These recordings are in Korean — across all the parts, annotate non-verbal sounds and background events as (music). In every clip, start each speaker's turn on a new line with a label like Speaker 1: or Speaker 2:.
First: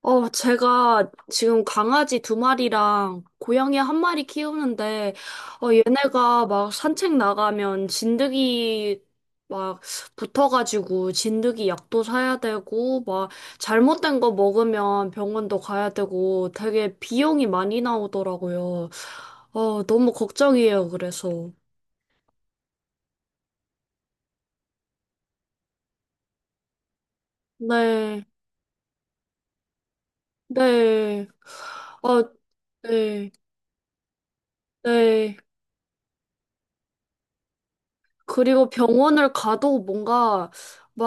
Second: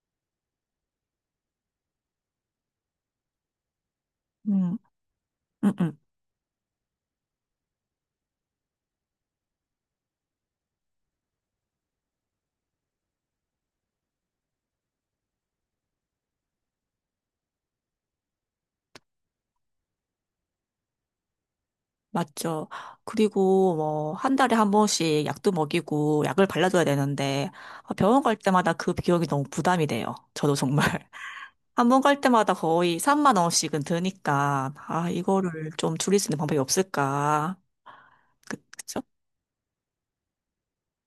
Speaker 1: 어, 제가 지금 강아지 두 마리랑 고양이 한 마리
Speaker 2: 음.
Speaker 1: 키우는데, 어,
Speaker 2: 음. 음.
Speaker 1: 얘네가 막 산책 나가면 진드기 막 붙어가지고 진드기 약도 사야 되고, 막 잘못된 거 먹으면 병원도 가야 되고, 되게 비용이 많이 나오더라고요. 어, 너무 걱정이에요, 그래서.
Speaker 2: 맞죠. 그리고 뭐, 한 달에 한 번씩 약도 먹이고 약을 발라줘야 되는데, 아, 병원
Speaker 1: 네,
Speaker 2: 갈 때마다 그 비용이 너무 부담이 돼요. 저도 정말.
Speaker 1: 네,
Speaker 2: (laughs) 한 번 갈
Speaker 1: 어,
Speaker 2: 때마다 거의
Speaker 1: 네,
Speaker 2: 3만 원씩은 드니까, 아,
Speaker 1: 네.
Speaker 2: 이거를 좀 줄일 수 있는 방법이 없을까. 그,
Speaker 1: 그리고
Speaker 2: 그쵸?
Speaker 1: 병원을 가도 뭔가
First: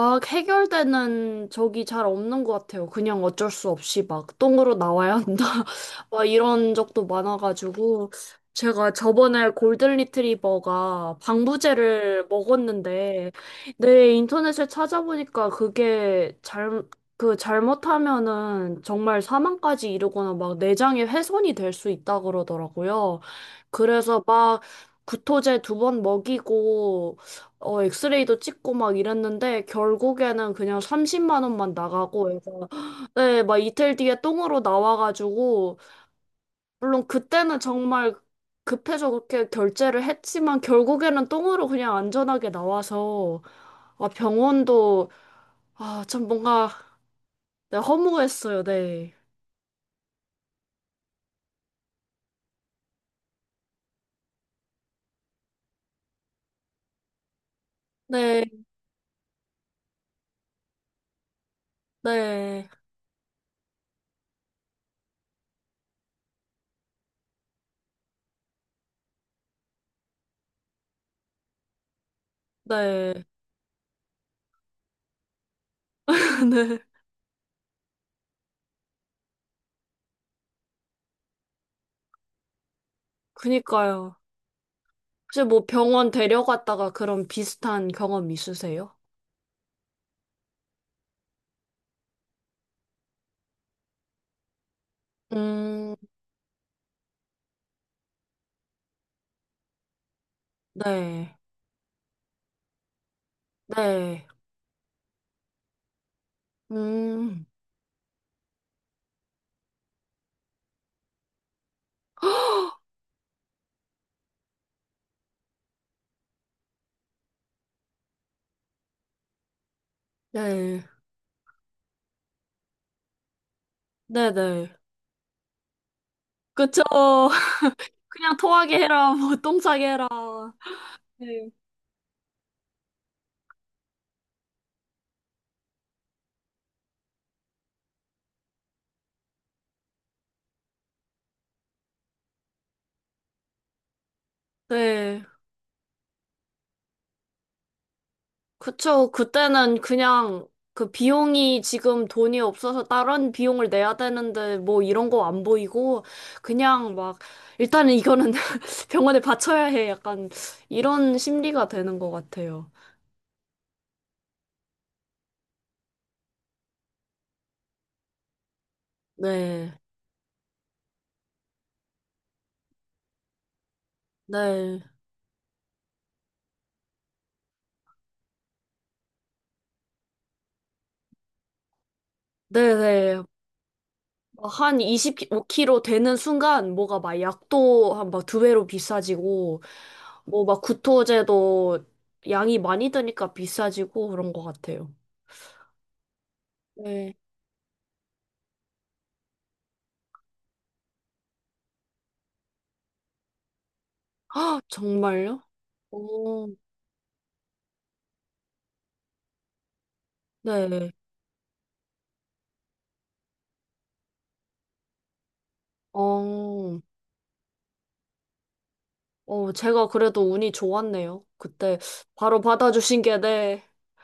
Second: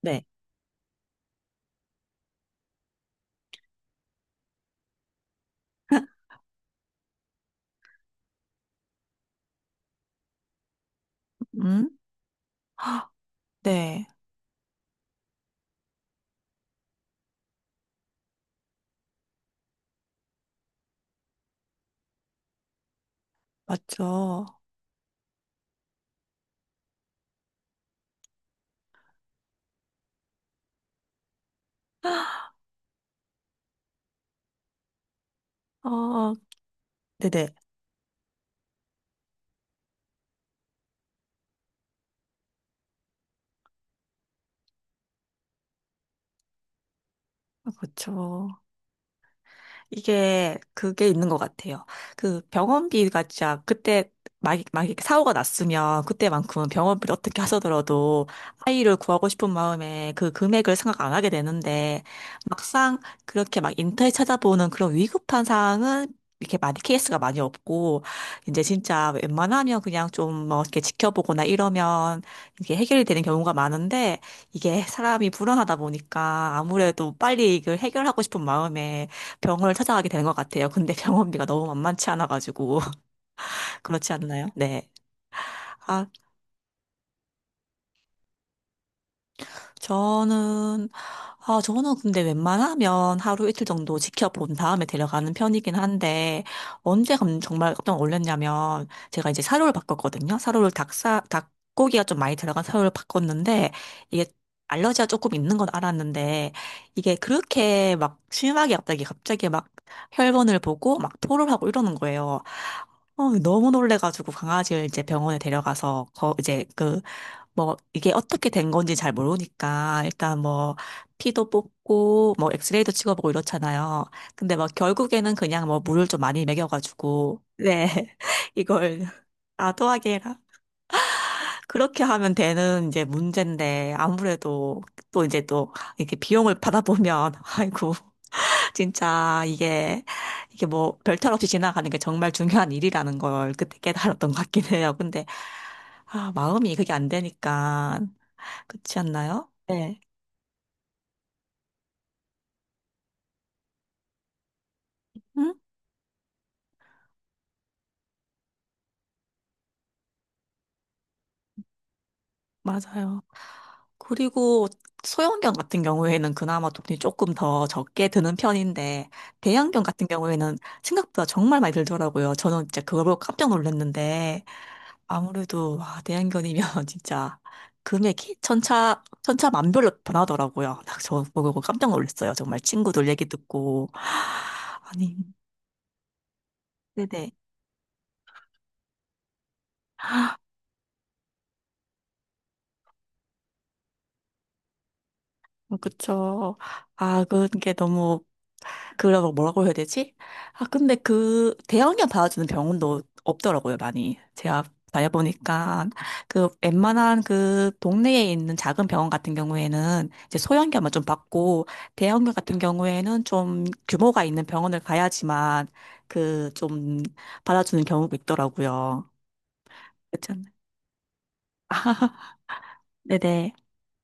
Speaker 2: 네.
Speaker 1: 해결되는 적이 잘 없는 것 같아요. 그냥 어쩔 수 없이 막 똥으로 나와야 한다. (laughs) 막 이런 적도 많아가지고. 제가 저번에 골든 리트리버가
Speaker 2: 음?
Speaker 1: 방부제를
Speaker 2: (gasps) 헉,
Speaker 1: 먹었는데,
Speaker 2: 네,
Speaker 1: 네, 인터넷에 찾아보니까 그게 잘, 그 잘못하면은 정말 사망까지 이르거나 막 내장에 훼손이 될 수 있다 그러더라고요. 그래서
Speaker 2: 맞죠.
Speaker 1: 막 구토제 두 번 먹이고, 어, 엑스레이도 찍고 막 이랬는데, 결국에는 그냥 30만 원만 나가고,
Speaker 2: (gasps)
Speaker 1: 해서, 네, 막 이틀 뒤에 똥으로 나와가지고,
Speaker 2: 어,
Speaker 1: 물론
Speaker 2: 네네.
Speaker 1: 그때는 정말 급해서 그렇게 결제를 했지만, 결국에는 똥으로 그냥 안전하게 나와서, 아, 병원도, 아, 참 뭔가, 네,
Speaker 2: 그렇죠.
Speaker 1: 허무했어요, 네.
Speaker 2: 이게 그게 있는 것 같아요. 그 병원비가 진짜 그때 막 이렇게 사고가 났으면 그때만큼은 병원비를 어떻게 하서더라도
Speaker 1: 네,
Speaker 2: 아이를 구하고 싶은 마음에 그 금액을 생각 안 하게 되는데,
Speaker 1: 네,
Speaker 2: 막상 그렇게 막 인터넷 찾아보는 그런 위급한 사항은 이렇게 많이 케이스가 많이 없고 이제 진짜 웬만하면 그냥 좀뭐 이렇게 지켜보거나 이러면 이게 해결이 되는
Speaker 1: 네.
Speaker 2: 경우가 많은데, 이게 사람이 불안하다
Speaker 1: (laughs)
Speaker 2: 보니까
Speaker 1: 네.
Speaker 2: 아무래도 빨리 이걸 해결하고 싶은 마음에 병원을 찾아가게 되는 것 같아요. 근데 병원비가 너무 만만치 않아가지고. (laughs) 그렇지
Speaker 1: 그니까요.
Speaker 2: 않나요? 네.
Speaker 1: 혹시 뭐
Speaker 2: 아,
Speaker 1: 병원 데려갔다가 그런 비슷한 경험 있으세요?
Speaker 2: 저는, 아, 저는 근데 웬만하면 하루 이틀 정도 지켜본 다음에 데려가는 편이긴
Speaker 1: 음,
Speaker 2: 한데, 정말 깜짝 놀랐냐면, 제가 이제 사료를 바꿨거든요. 사료를
Speaker 1: 네,
Speaker 2: 닭고기가 좀 많이 들어간 사료를 바꿨는데,
Speaker 1: 네,
Speaker 2: 이게 알러지가 조금 있는 건 알았는데, 이게
Speaker 1: 음,
Speaker 2: 그렇게 막 심하게 갑자기 막 혈변을 보고 막 토를 하고 이러는 거예요. 어, 너무 놀래가지고 강아지를 이제 병원에 데려가서 거 이제 그 뭐 이게 어떻게 된 건지 잘 모르니까 일단 뭐
Speaker 1: 네,
Speaker 2: 피도 뽑고 뭐 엑스레이도 찍어보고 이렇잖아요. 근데
Speaker 1: 네네.
Speaker 2: 막 결국에는 그냥 뭐 물을 좀 많이
Speaker 1: 그쵸.
Speaker 2: 먹여가지고
Speaker 1: (laughs)
Speaker 2: 네
Speaker 1: 그냥
Speaker 2: (laughs)
Speaker 1: 토하게
Speaker 2: 이걸
Speaker 1: 해라, 뭐, 똥 싸게 해라.
Speaker 2: 아도하게 해라
Speaker 1: 네.
Speaker 2: 그렇게 하면 되는 이제 문제인데, 아무래도 또 이제 또 이렇게 비용을 받아보면 (laughs) 아이고 진짜 이게 뭐 별탈 없이 지나가는 게 정말 중요한 일이라는 걸 그때 깨달았던 것 같긴 해요.
Speaker 1: 네,
Speaker 2: 근데 아 마음이 그게 안 되니까. 그렇지
Speaker 1: 그쵸.
Speaker 2: 않나요?
Speaker 1: 그때는
Speaker 2: 네.
Speaker 1: 그냥 그 비용이 지금 돈이 없어서 다른 비용을 내야 되는데 뭐 이런 거 안
Speaker 2: 응?
Speaker 1: 보이고 그냥 막 일단은 이거는 (laughs) 병원에 받쳐야 해. 약간 이런 심리가 되는 것 같아요.
Speaker 2: 맞아요. 그리고 소형견 같은 경우에는 그나마 돈이 조금 더 적게 드는 편인데,
Speaker 1: 네.
Speaker 2: 대형견 같은 경우에는 생각보다 정말 많이 들더라고요. 저는 진짜 그걸 보고 깜짝 놀랐는데,
Speaker 1: 네.
Speaker 2: 아무래도, 와, 대형견이면 (laughs) 진짜 금액이 천차만별로 변하더라고요. (laughs) 저 보고 깜짝 놀랐어요. 정말 친구들
Speaker 1: 네네.
Speaker 2: 얘기 듣고. (gasps) (sighs)
Speaker 1: 한
Speaker 2: 아니,
Speaker 1: 25kg 되는 순간 뭐가 막
Speaker 2: 네네.
Speaker 1: 약도 한 막 두 배로 비싸지고 뭐 막 구토제도 양이 많이 드니까 비싸지고 그런 것 같아요.
Speaker 2: 그쵸.
Speaker 1: 네.
Speaker 2: 아, 그게 너무 그래서 뭐라고 해야 되지? 아, 근데 그 대형견 받아주는 병원도 없더라고요, 많이.
Speaker 1: 아,
Speaker 2: 제가
Speaker 1: 정말요?
Speaker 2: 다녀보니까 그
Speaker 1: 오,
Speaker 2: 웬만한 그 동네에 있는 작은 병원 같은 경우에는 이제
Speaker 1: 네.
Speaker 2: 소형견만 좀 받고, 대형견 같은 경우에는 좀 규모가 있는 병원을 가야지만 그
Speaker 1: 어,
Speaker 2: 좀 받아주는 경우가 있더라고요.
Speaker 1: 어, 제가
Speaker 2: 그렇
Speaker 1: 그래도
Speaker 2: 죠
Speaker 1: 운이 좋았네요. 그때
Speaker 2: (laughs)
Speaker 1: 바로 받아주신 게,
Speaker 2: 네네.
Speaker 1: 네.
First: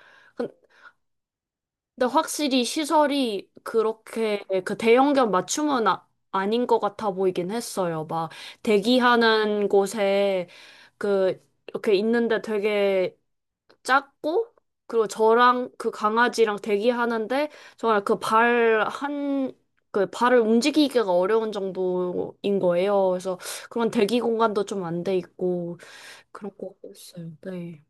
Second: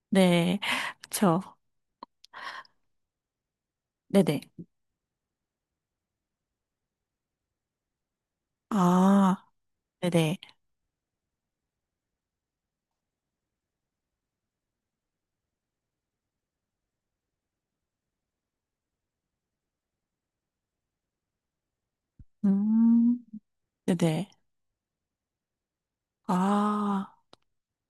Speaker 2: 네. 그렇죠.
Speaker 1: 근데 확실히 시설이
Speaker 2: 네네.
Speaker 1: 그렇게 그 대형견 맞춤은 아닌 것 같아 보이긴 했어요. 막
Speaker 2: 아,
Speaker 1: 대기하는
Speaker 2: 네네.
Speaker 1: 곳에 그 이렇게 있는데 되게 작고, 그리고 저랑 그 강아지랑 대기하는데 정말 그 발 한 그 발을 움직이기가 어려운 정도인 거예요.
Speaker 2: 음,
Speaker 1: 그래서 그런 대기
Speaker 2: 네네.
Speaker 1: 공간도 좀 안 돼 있고 그런 것
Speaker 2: 아.
Speaker 1: 같았어요. 네.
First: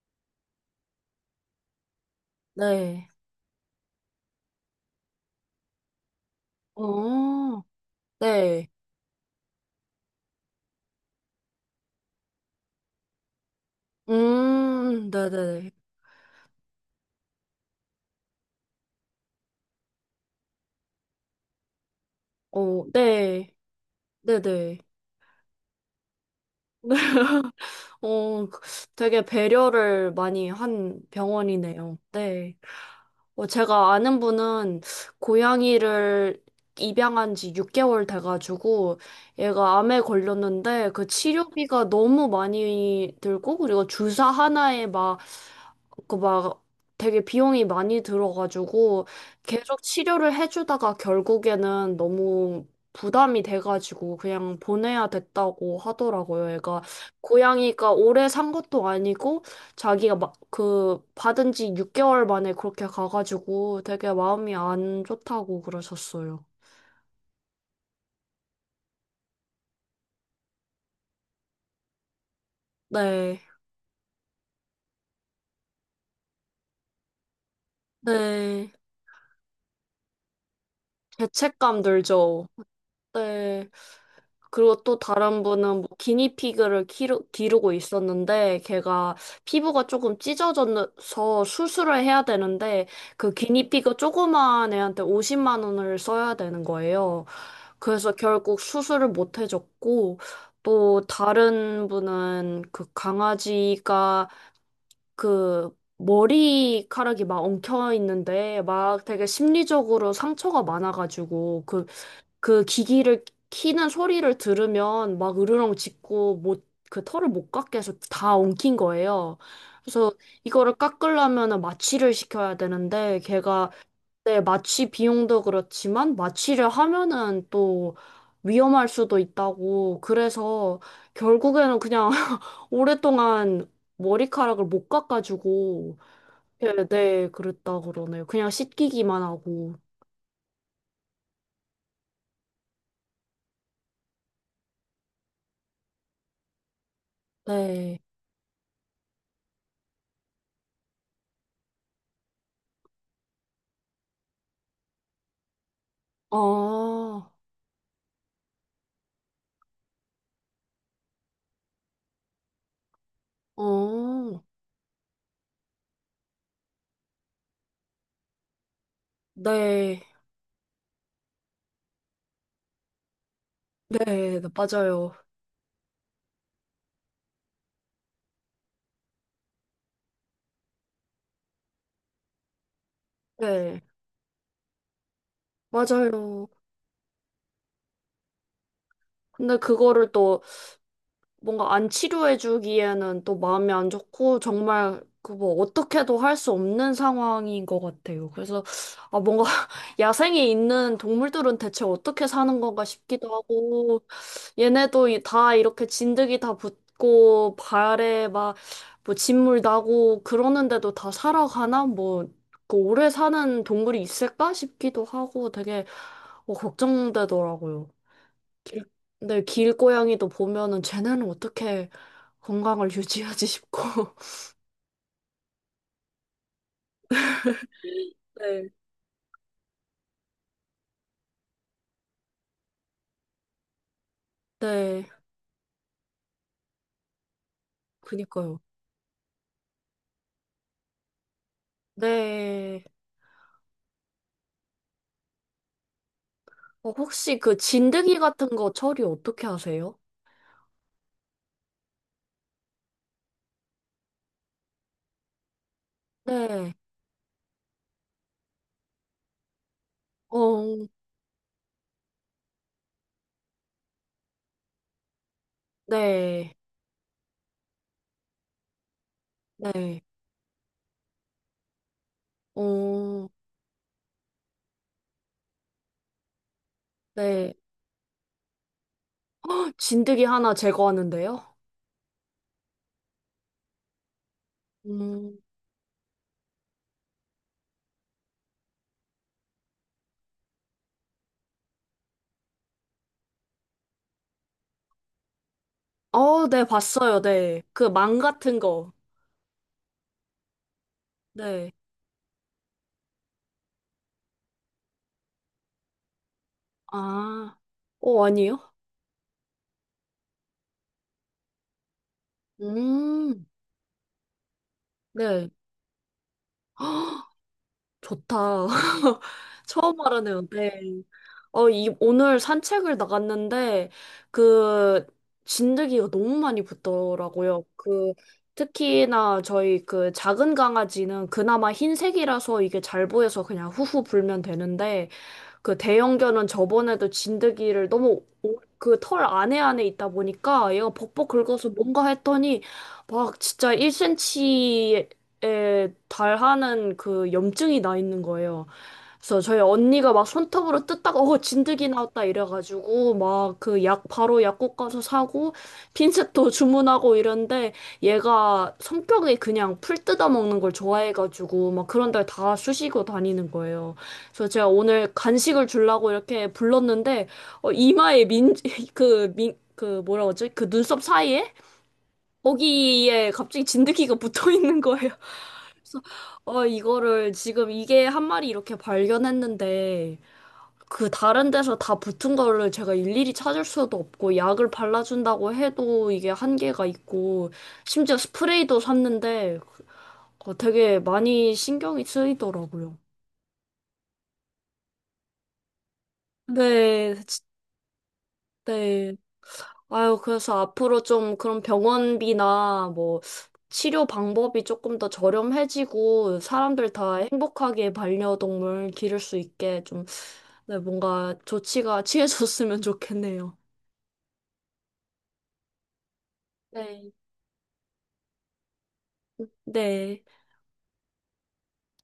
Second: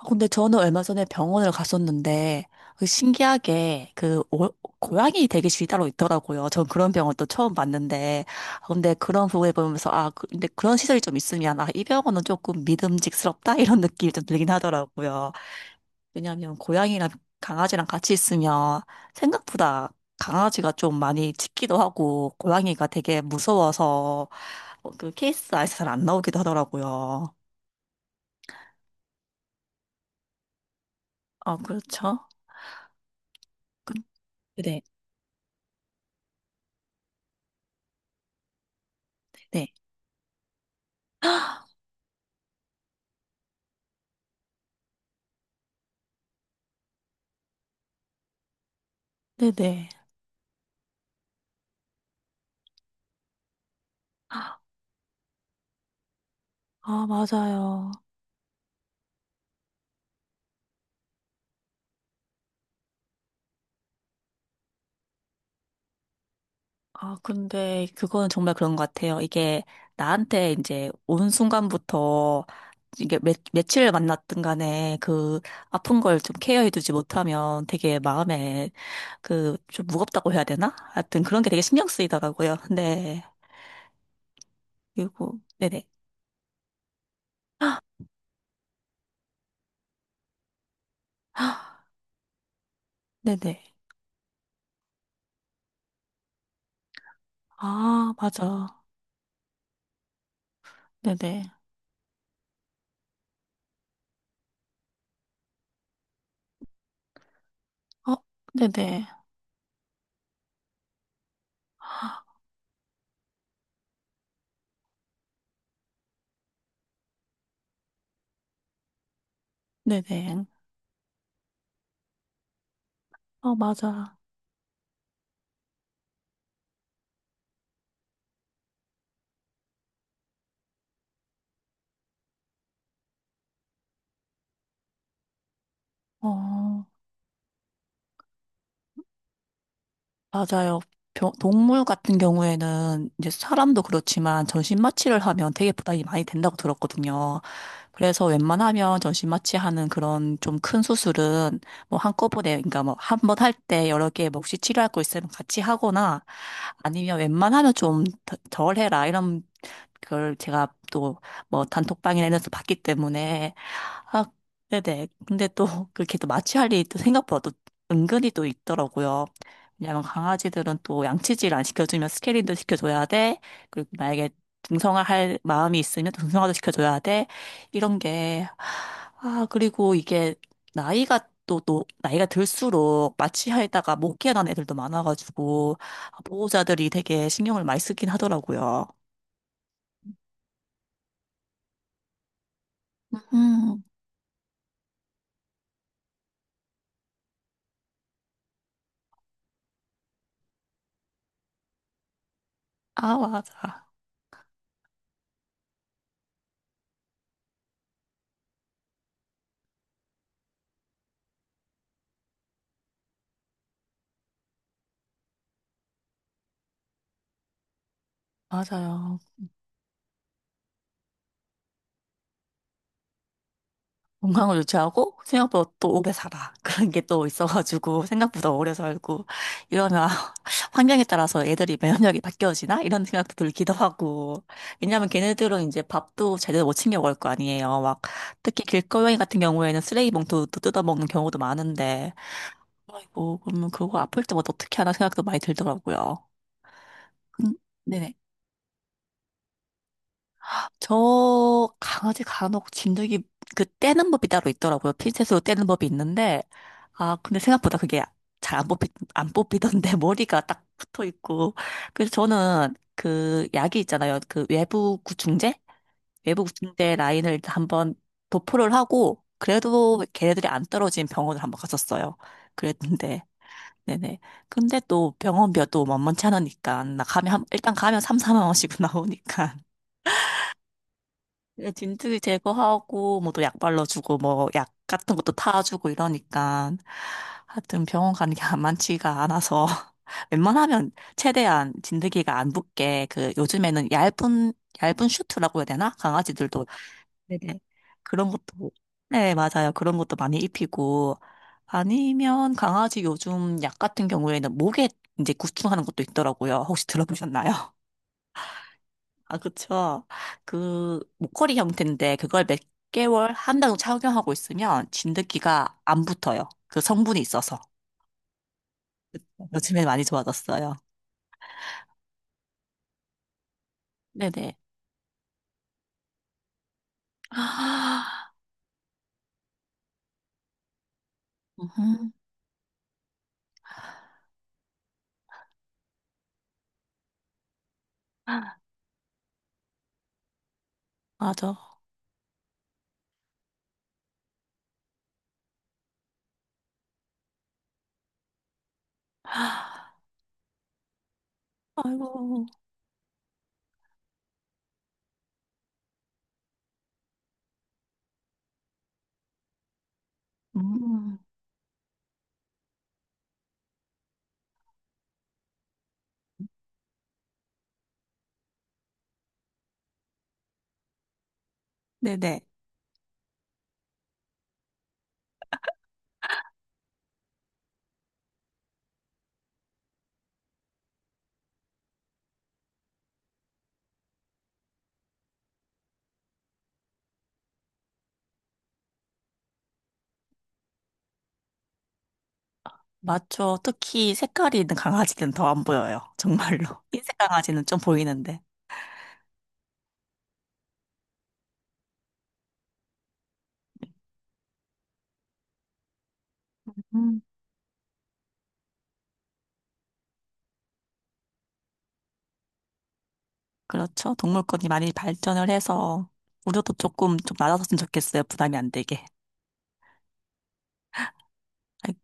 Speaker 2: 아, 근데 저는 얼마 전에 병원을 갔었는데, 그
Speaker 1: 네.
Speaker 2: 신기하게, 그, 고양이 대기실이 따로 있더라고요. 전 그런 병원 또 처음
Speaker 1: 어.
Speaker 2: 봤는데, 아,
Speaker 1: 네.
Speaker 2: 근데 그런 부분에 보면서, 아, 근데 그런 시설이 좀 있으면, 아, 이 병원은 조금 믿음직스럽다? (laughs) 이런 느낌이 좀 들긴 하더라고요.
Speaker 1: 네네네.
Speaker 2: 왜냐하면 고양이랑 강아지랑 같이 있으면 생각보다 강아지가 좀 많이 짖기도 하고,
Speaker 1: 어,
Speaker 2: 고양이가 되게
Speaker 1: 네.
Speaker 2: 무서워서,
Speaker 1: 네네.
Speaker 2: 어, 그 케이스 아예 잘 안 나오기도 하더라고요.
Speaker 1: (laughs) 어, 그 되게 배려를 많이 한
Speaker 2: 아,
Speaker 1: 병원이네요.
Speaker 2: 그렇죠.
Speaker 1: 네. 어, 제가
Speaker 2: 그-
Speaker 1: 아는 분은
Speaker 2: 네,
Speaker 1: 고양이를 입양한 지 6개월 돼가지고
Speaker 2: 네,
Speaker 1: 얘가 암에 걸렸는데 그 치료비가 너무 많이 들고, 그리고 주사 하나에 막 그 막 되게 비용이 많이 들어가지고 계속
Speaker 2: 네네.
Speaker 1: 치료를 해주다가 결국에는 너무 부담이 돼가지고 그냥 보내야 됐다고 하더라고요. 얘가
Speaker 2: 아,
Speaker 1: 고양이가
Speaker 2: 맞아요.
Speaker 1: 오래 산 것도 아니고 자기가 막 그 받은 지 6개월 만에 그렇게 가가지고 되게 마음이 안 좋다고 그러셨어요.
Speaker 2: 아, 근데 그거는 정말 그런 것 같아요. 이게 나한테 이제 온 순간부터 이게
Speaker 1: 네.
Speaker 2: 며칠 만났든 간에 그 아픈 걸 좀 케어해두지 못하면 되게
Speaker 1: 네.
Speaker 2: 마음에 그 좀 무겁다고 해야 되나? 하여튼 그런 게 되게
Speaker 1: 죄책감
Speaker 2: 신경
Speaker 1: 들죠.
Speaker 2: 쓰이더라고요. 네.
Speaker 1: 네. 그리고 또
Speaker 2: 그리고,
Speaker 1: 다른 분은
Speaker 2: 네네.
Speaker 1: 뭐 기니피그를 기르고 있었는데 걔가 피부가 조금 찢어져서
Speaker 2: (gasps)
Speaker 1: 수술을 해야 되는데, 그
Speaker 2: 네네.
Speaker 1: 기니피그 조그만 애한테 50만 원을 써야 되는 거예요. 그래서
Speaker 2: 아,
Speaker 1: 결국
Speaker 2: 맞아.
Speaker 1: 수술을 못 해줬고, 또
Speaker 2: 네네.
Speaker 1: 다른 분은 그 강아지가 그 머리카락이 막 엉켜
Speaker 2: 어,
Speaker 1: 있는데 막
Speaker 2: 네네.
Speaker 1: 되게 심리적으로 상처가 많아가지고 그 기기를 키는 소리를 들으면 막 으르렁 짖고 못, 그 털을 못 깎게 해서 다 엉킨 거예요. 그래서
Speaker 2: 네네.
Speaker 1: 이거를 깎으려면은 마취를 시켜야 되는데
Speaker 2: 어,
Speaker 1: 걔가,
Speaker 2: 맞아.
Speaker 1: 네, 마취 비용도 그렇지만 마취를 하면은 또 위험할 수도 있다고 그래서 결국에는 그냥 (laughs) 오랫동안 머리카락을 못 깎아주고, 네,
Speaker 2: 어.
Speaker 1: 네, 그랬다 그러네요. 그냥 씻기기만 하고.
Speaker 2: 맞아요. 동물 같은 경우에는 이제 사람도 그렇지만 전신마취를 하면 되게 부담이 많이 된다고 들었거든요.
Speaker 1: 네.
Speaker 2: 그래서 웬만하면 전신마취하는 그런 좀 큰 수술은 뭐 한꺼번에, 그러니까 뭐 한 번 할 때 여러 개 뭐 혹시 치료할 거 있으면 같이 하거나
Speaker 1: 아,
Speaker 2: 아니면 웬만하면 좀 덜 해라 이런 그걸 제가 또 뭐 단톡방이나 이런 데서 봤기 때문에 아
Speaker 1: 어.
Speaker 2: 네네 근데 또 그렇게 또 마취할 일이 또 생각보다 또 은근히 또 있더라고요.
Speaker 1: 네,
Speaker 2: 왜냐면 강아지들은 또 양치질 안 시켜주면 스케일링도 시켜줘야 돼. 그리고 만약에
Speaker 1: 네, 네,
Speaker 2: 등성화
Speaker 1: 맞아요.
Speaker 2: 할 마음이 있으면 등성화도 시켜줘야 돼. 이런 게, 아, 그리고 이게 나이가 나이가 들수록
Speaker 1: 네,
Speaker 2: 마취하에다가 못 깨어난 애들도 많아가지고,
Speaker 1: 맞아요.
Speaker 2: 보호자들이 되게 신경을 많이 쓰긴 하더라고요.
Speaker 1: 근데 그거를 또 뭔가 안 치료해주기에는 또 마음이
Speaker 2: 음,
Speaker 1: 안 좋고, 정말 그 뭐 어떻게도 할 수 없는 상황인 것 같아요. 그래서 아 뭔가 (laughs) 야생에 있는 동물들은 대체 어떻게 사는 건가
Speaker 2: 아,
Speaker 1: 싶기도
Speaker 2: 맞아.
Speaker 1: 하고, 얘네도 다 이렇게 진드기 다 붙고 발에 막 뭐 진물 나고 그러는데도 다 살아가나? 뭐 그 오래 사는 동물이 있을까 싶기도 하고, 되게 어, 걱정되더라고요. 길,
Speaker 2: 맞아요.
Speaker 1: 근데 길고양이도 보면은 쟤네는 어떻게 건강을 유지하지 싶고. (laughs)
Speaker 2: 건강을 유지하고 생각보다 또 오래 살아. (laughs) 그런 게 또 있어가지고 생각보다
Speaker 1: 네,
Speaker 2: 오래 살고 이러면 (laughs) 환경에 따라서 애들이 면역력이 바뀌어지나? 이런 생각도 들기도 하고.
Speaker 1: 네.
Speaker 2: 왜냐면 걔네들은 이제 밥도 제대로 못 챙겨 먹을 거 아니에요. 막
Speaker 1: 그니까요.
Speaker 2: 특히 길거리 같은 경우에는 쓰레기 봉투도 뜯어먹는 경우도 많은데.
Speaker 1: 네.
Speaker 2: 아이고, 그러면 그거 아플 때마다 어떻게 하나 생각도 많이 들더라고요.
Speaker 1: 어, 혹시
Speaker 2: 음,
Speaker 1: 그
Speaker 2: 네네.
Speaker 1: 진드기 같은 거 처리 어떻게 하세요?
Speaker 2: 저 강아지 간혹 진드기 그 떼는 법이 따로 있더라고요. 핀셋으로 떼는 법이 있는데
Speaker 1: 네.
Speaker 2: 아 근데 생각보다 그게 잘 안 뽑히 안 뽑히던데 (laughs) 머리가 딱
Speaker 1: 어,
Speaker 2: 붙어 있고, 그래서 저는 그 약이 있잖아요. 그 외부
Speaker 1: 네.
Speaker 2: 구충제 라인을 한번 도포를 하고
Speaker 1: 네.
Speaker 2: 그래도 걔네들이 안 떨어진 병원을 한번 갔었어요. 그랬는데
Speaker 1: 어.
Speaker 2: 네네. 근데 또 병원비가 또 만만치 않으니까 나 가면
Speaker 1: 네.
Speaker 2: 일단 가면 3, 4만 원씩 (laughs) 나오니까
Speaker 1: 진드기 하나 제거하는데요?
Speaker 2: 예, 진트기 제거하고 뭐 또 약 발라주고 뭐 약 같은 것도
Speaker 1: 음,
Speaker 2: 타주고 이러니까 하여튼 병원 가는 게 (laughs) 안 많지가 않아서 (laughs) 웬만하면 최대한 진드기가 안 붙게 그 요즘에는 얇은 슈트라고 해야 되나?
Speaker 1: 어, 네,
Speaker 2: 강아지들도
Speaker 1: 봤어요.
Speaker 2: 네네.
Speaker 1: 네. 그 망
Speaker 2: 그런
Speaker 1: 같은
Speaker 2: 것도
Speaker 1: 거.
Speaker 2: 네, 맞아요. 그런 것도 많이 입히고
Speaker 1: 네.
Speaker 2: 아니면 강아지 요즘 약 같은 경우에는 목에 이제 구충하는 것도 있더라고요. 혹시
Speaker 1: 아.
Speaker 2: 들어보셨나요?
Speaker 1: 어, 아니요?
Speaker 2: 아, 그쵸. 그, 목걸이 형태인데, 그걸 몇 개월,
Speaker 1: 음,
Speaker 2: 한 달 정도 착용하고 있으면
Speaker 1: 네.
Speaker 2: 진드기가 안 붙어요. 그 성분이 있어서.
Speaker 1: (gasps) 좋다. (laughs)
Speaker 2: 요즘에
Speaker 1: 처음
Speaker 2: 많이
Speaker 1: 알아네요. 네.
Speaker 2: 좋아졌어요.
Speaker 1: 어, 이, 오늘 산책을 나갔는데,
Speaker 2: 네네.
Speaker 1: 그, 진드기가 너무 많이 붙더라고요. 그,
Speaker 2: 아,
Speaker 1: 특히나 저희 그 작은 강아지는 그나마
Speaker 2: 음,
Speaker 1: 흰색이라서 이게 잘 보여서 그냥 후후 불면 되는데, 그 대형견은 저번에도 진드기를 너무 그 털 안에 있다 보니까 얘가 벅벅 긁어서
Speaker 2: 맞아.
Speaker 1: 뭔가 했더니 막 진짜 1cm에 달하는 그 염증이 나 있는 거예요. 그래서 저희 언니가 막 손톱으로 뜯다가 어 진드기 나왔다
Speaker 2: 아이고.
Speaker 1: 이래가지고 막 그 약 바로 약국 가서 사고 핀셋도 (laughs) 주문하고 이런데, 얘가 성격이 그냥 풀 뜯어 먹는 걸
Speaker 2: 음,
Speaker 1: 좋아해가지고 막 그런 데다 쑤시고 다니는 거예요. 그래서 제가 오늘 간식을 주려고 이렇게 불렀는데, 어, 이마에 민그민그 뭐라고 하지, (laughs) 그 뭐라 그러지? 그 눈썹 사이에
Speaker 2: 네네.
Speaker 1: 거기에 갑자기 진드기가 (laughs) 붙어 있는 거예요. 그래서 어 이거를 지금 이게 한 마리 이렇게 발견했는데 그 다른 데서 다 붙은 거를 제가 일일이 찾을 수도 없고 약을 발라준다고 해도 이게 한계가 있고, 심지어 스프레이도 샀는데 어, 되게 많이 신경이 쓰이더라고요.
Speaker 2: 맞죠. 특히 색깔이 있는 강아지는 더 안 보여요. 정말로. (laughs)
Speaker 1: 네,
Speaker 2: 흰색 강아지는 좀 보이는데.
Speaker 1: 네. 아유, 그래서 앞으로 좀 그런 병원비나 뭐 치료 방법이 조금 더 저렴해지고 사람들 다
Speaker 2: 음,
Speaker 1: 행복하게 반려동물 기를 수 있게 좀, 네, 뭔가 조치가 (laughs) 취해졌으면 좋겠네요.
Speaker 2: 그렇죠. 동물권이 많이 발전을 해서, 우리도
Speaker 1: 네.
Speaker 2: 조금 좀 낮아졌으면 좋겠어요. 부담이 안 되게.
Speaker 1: 네.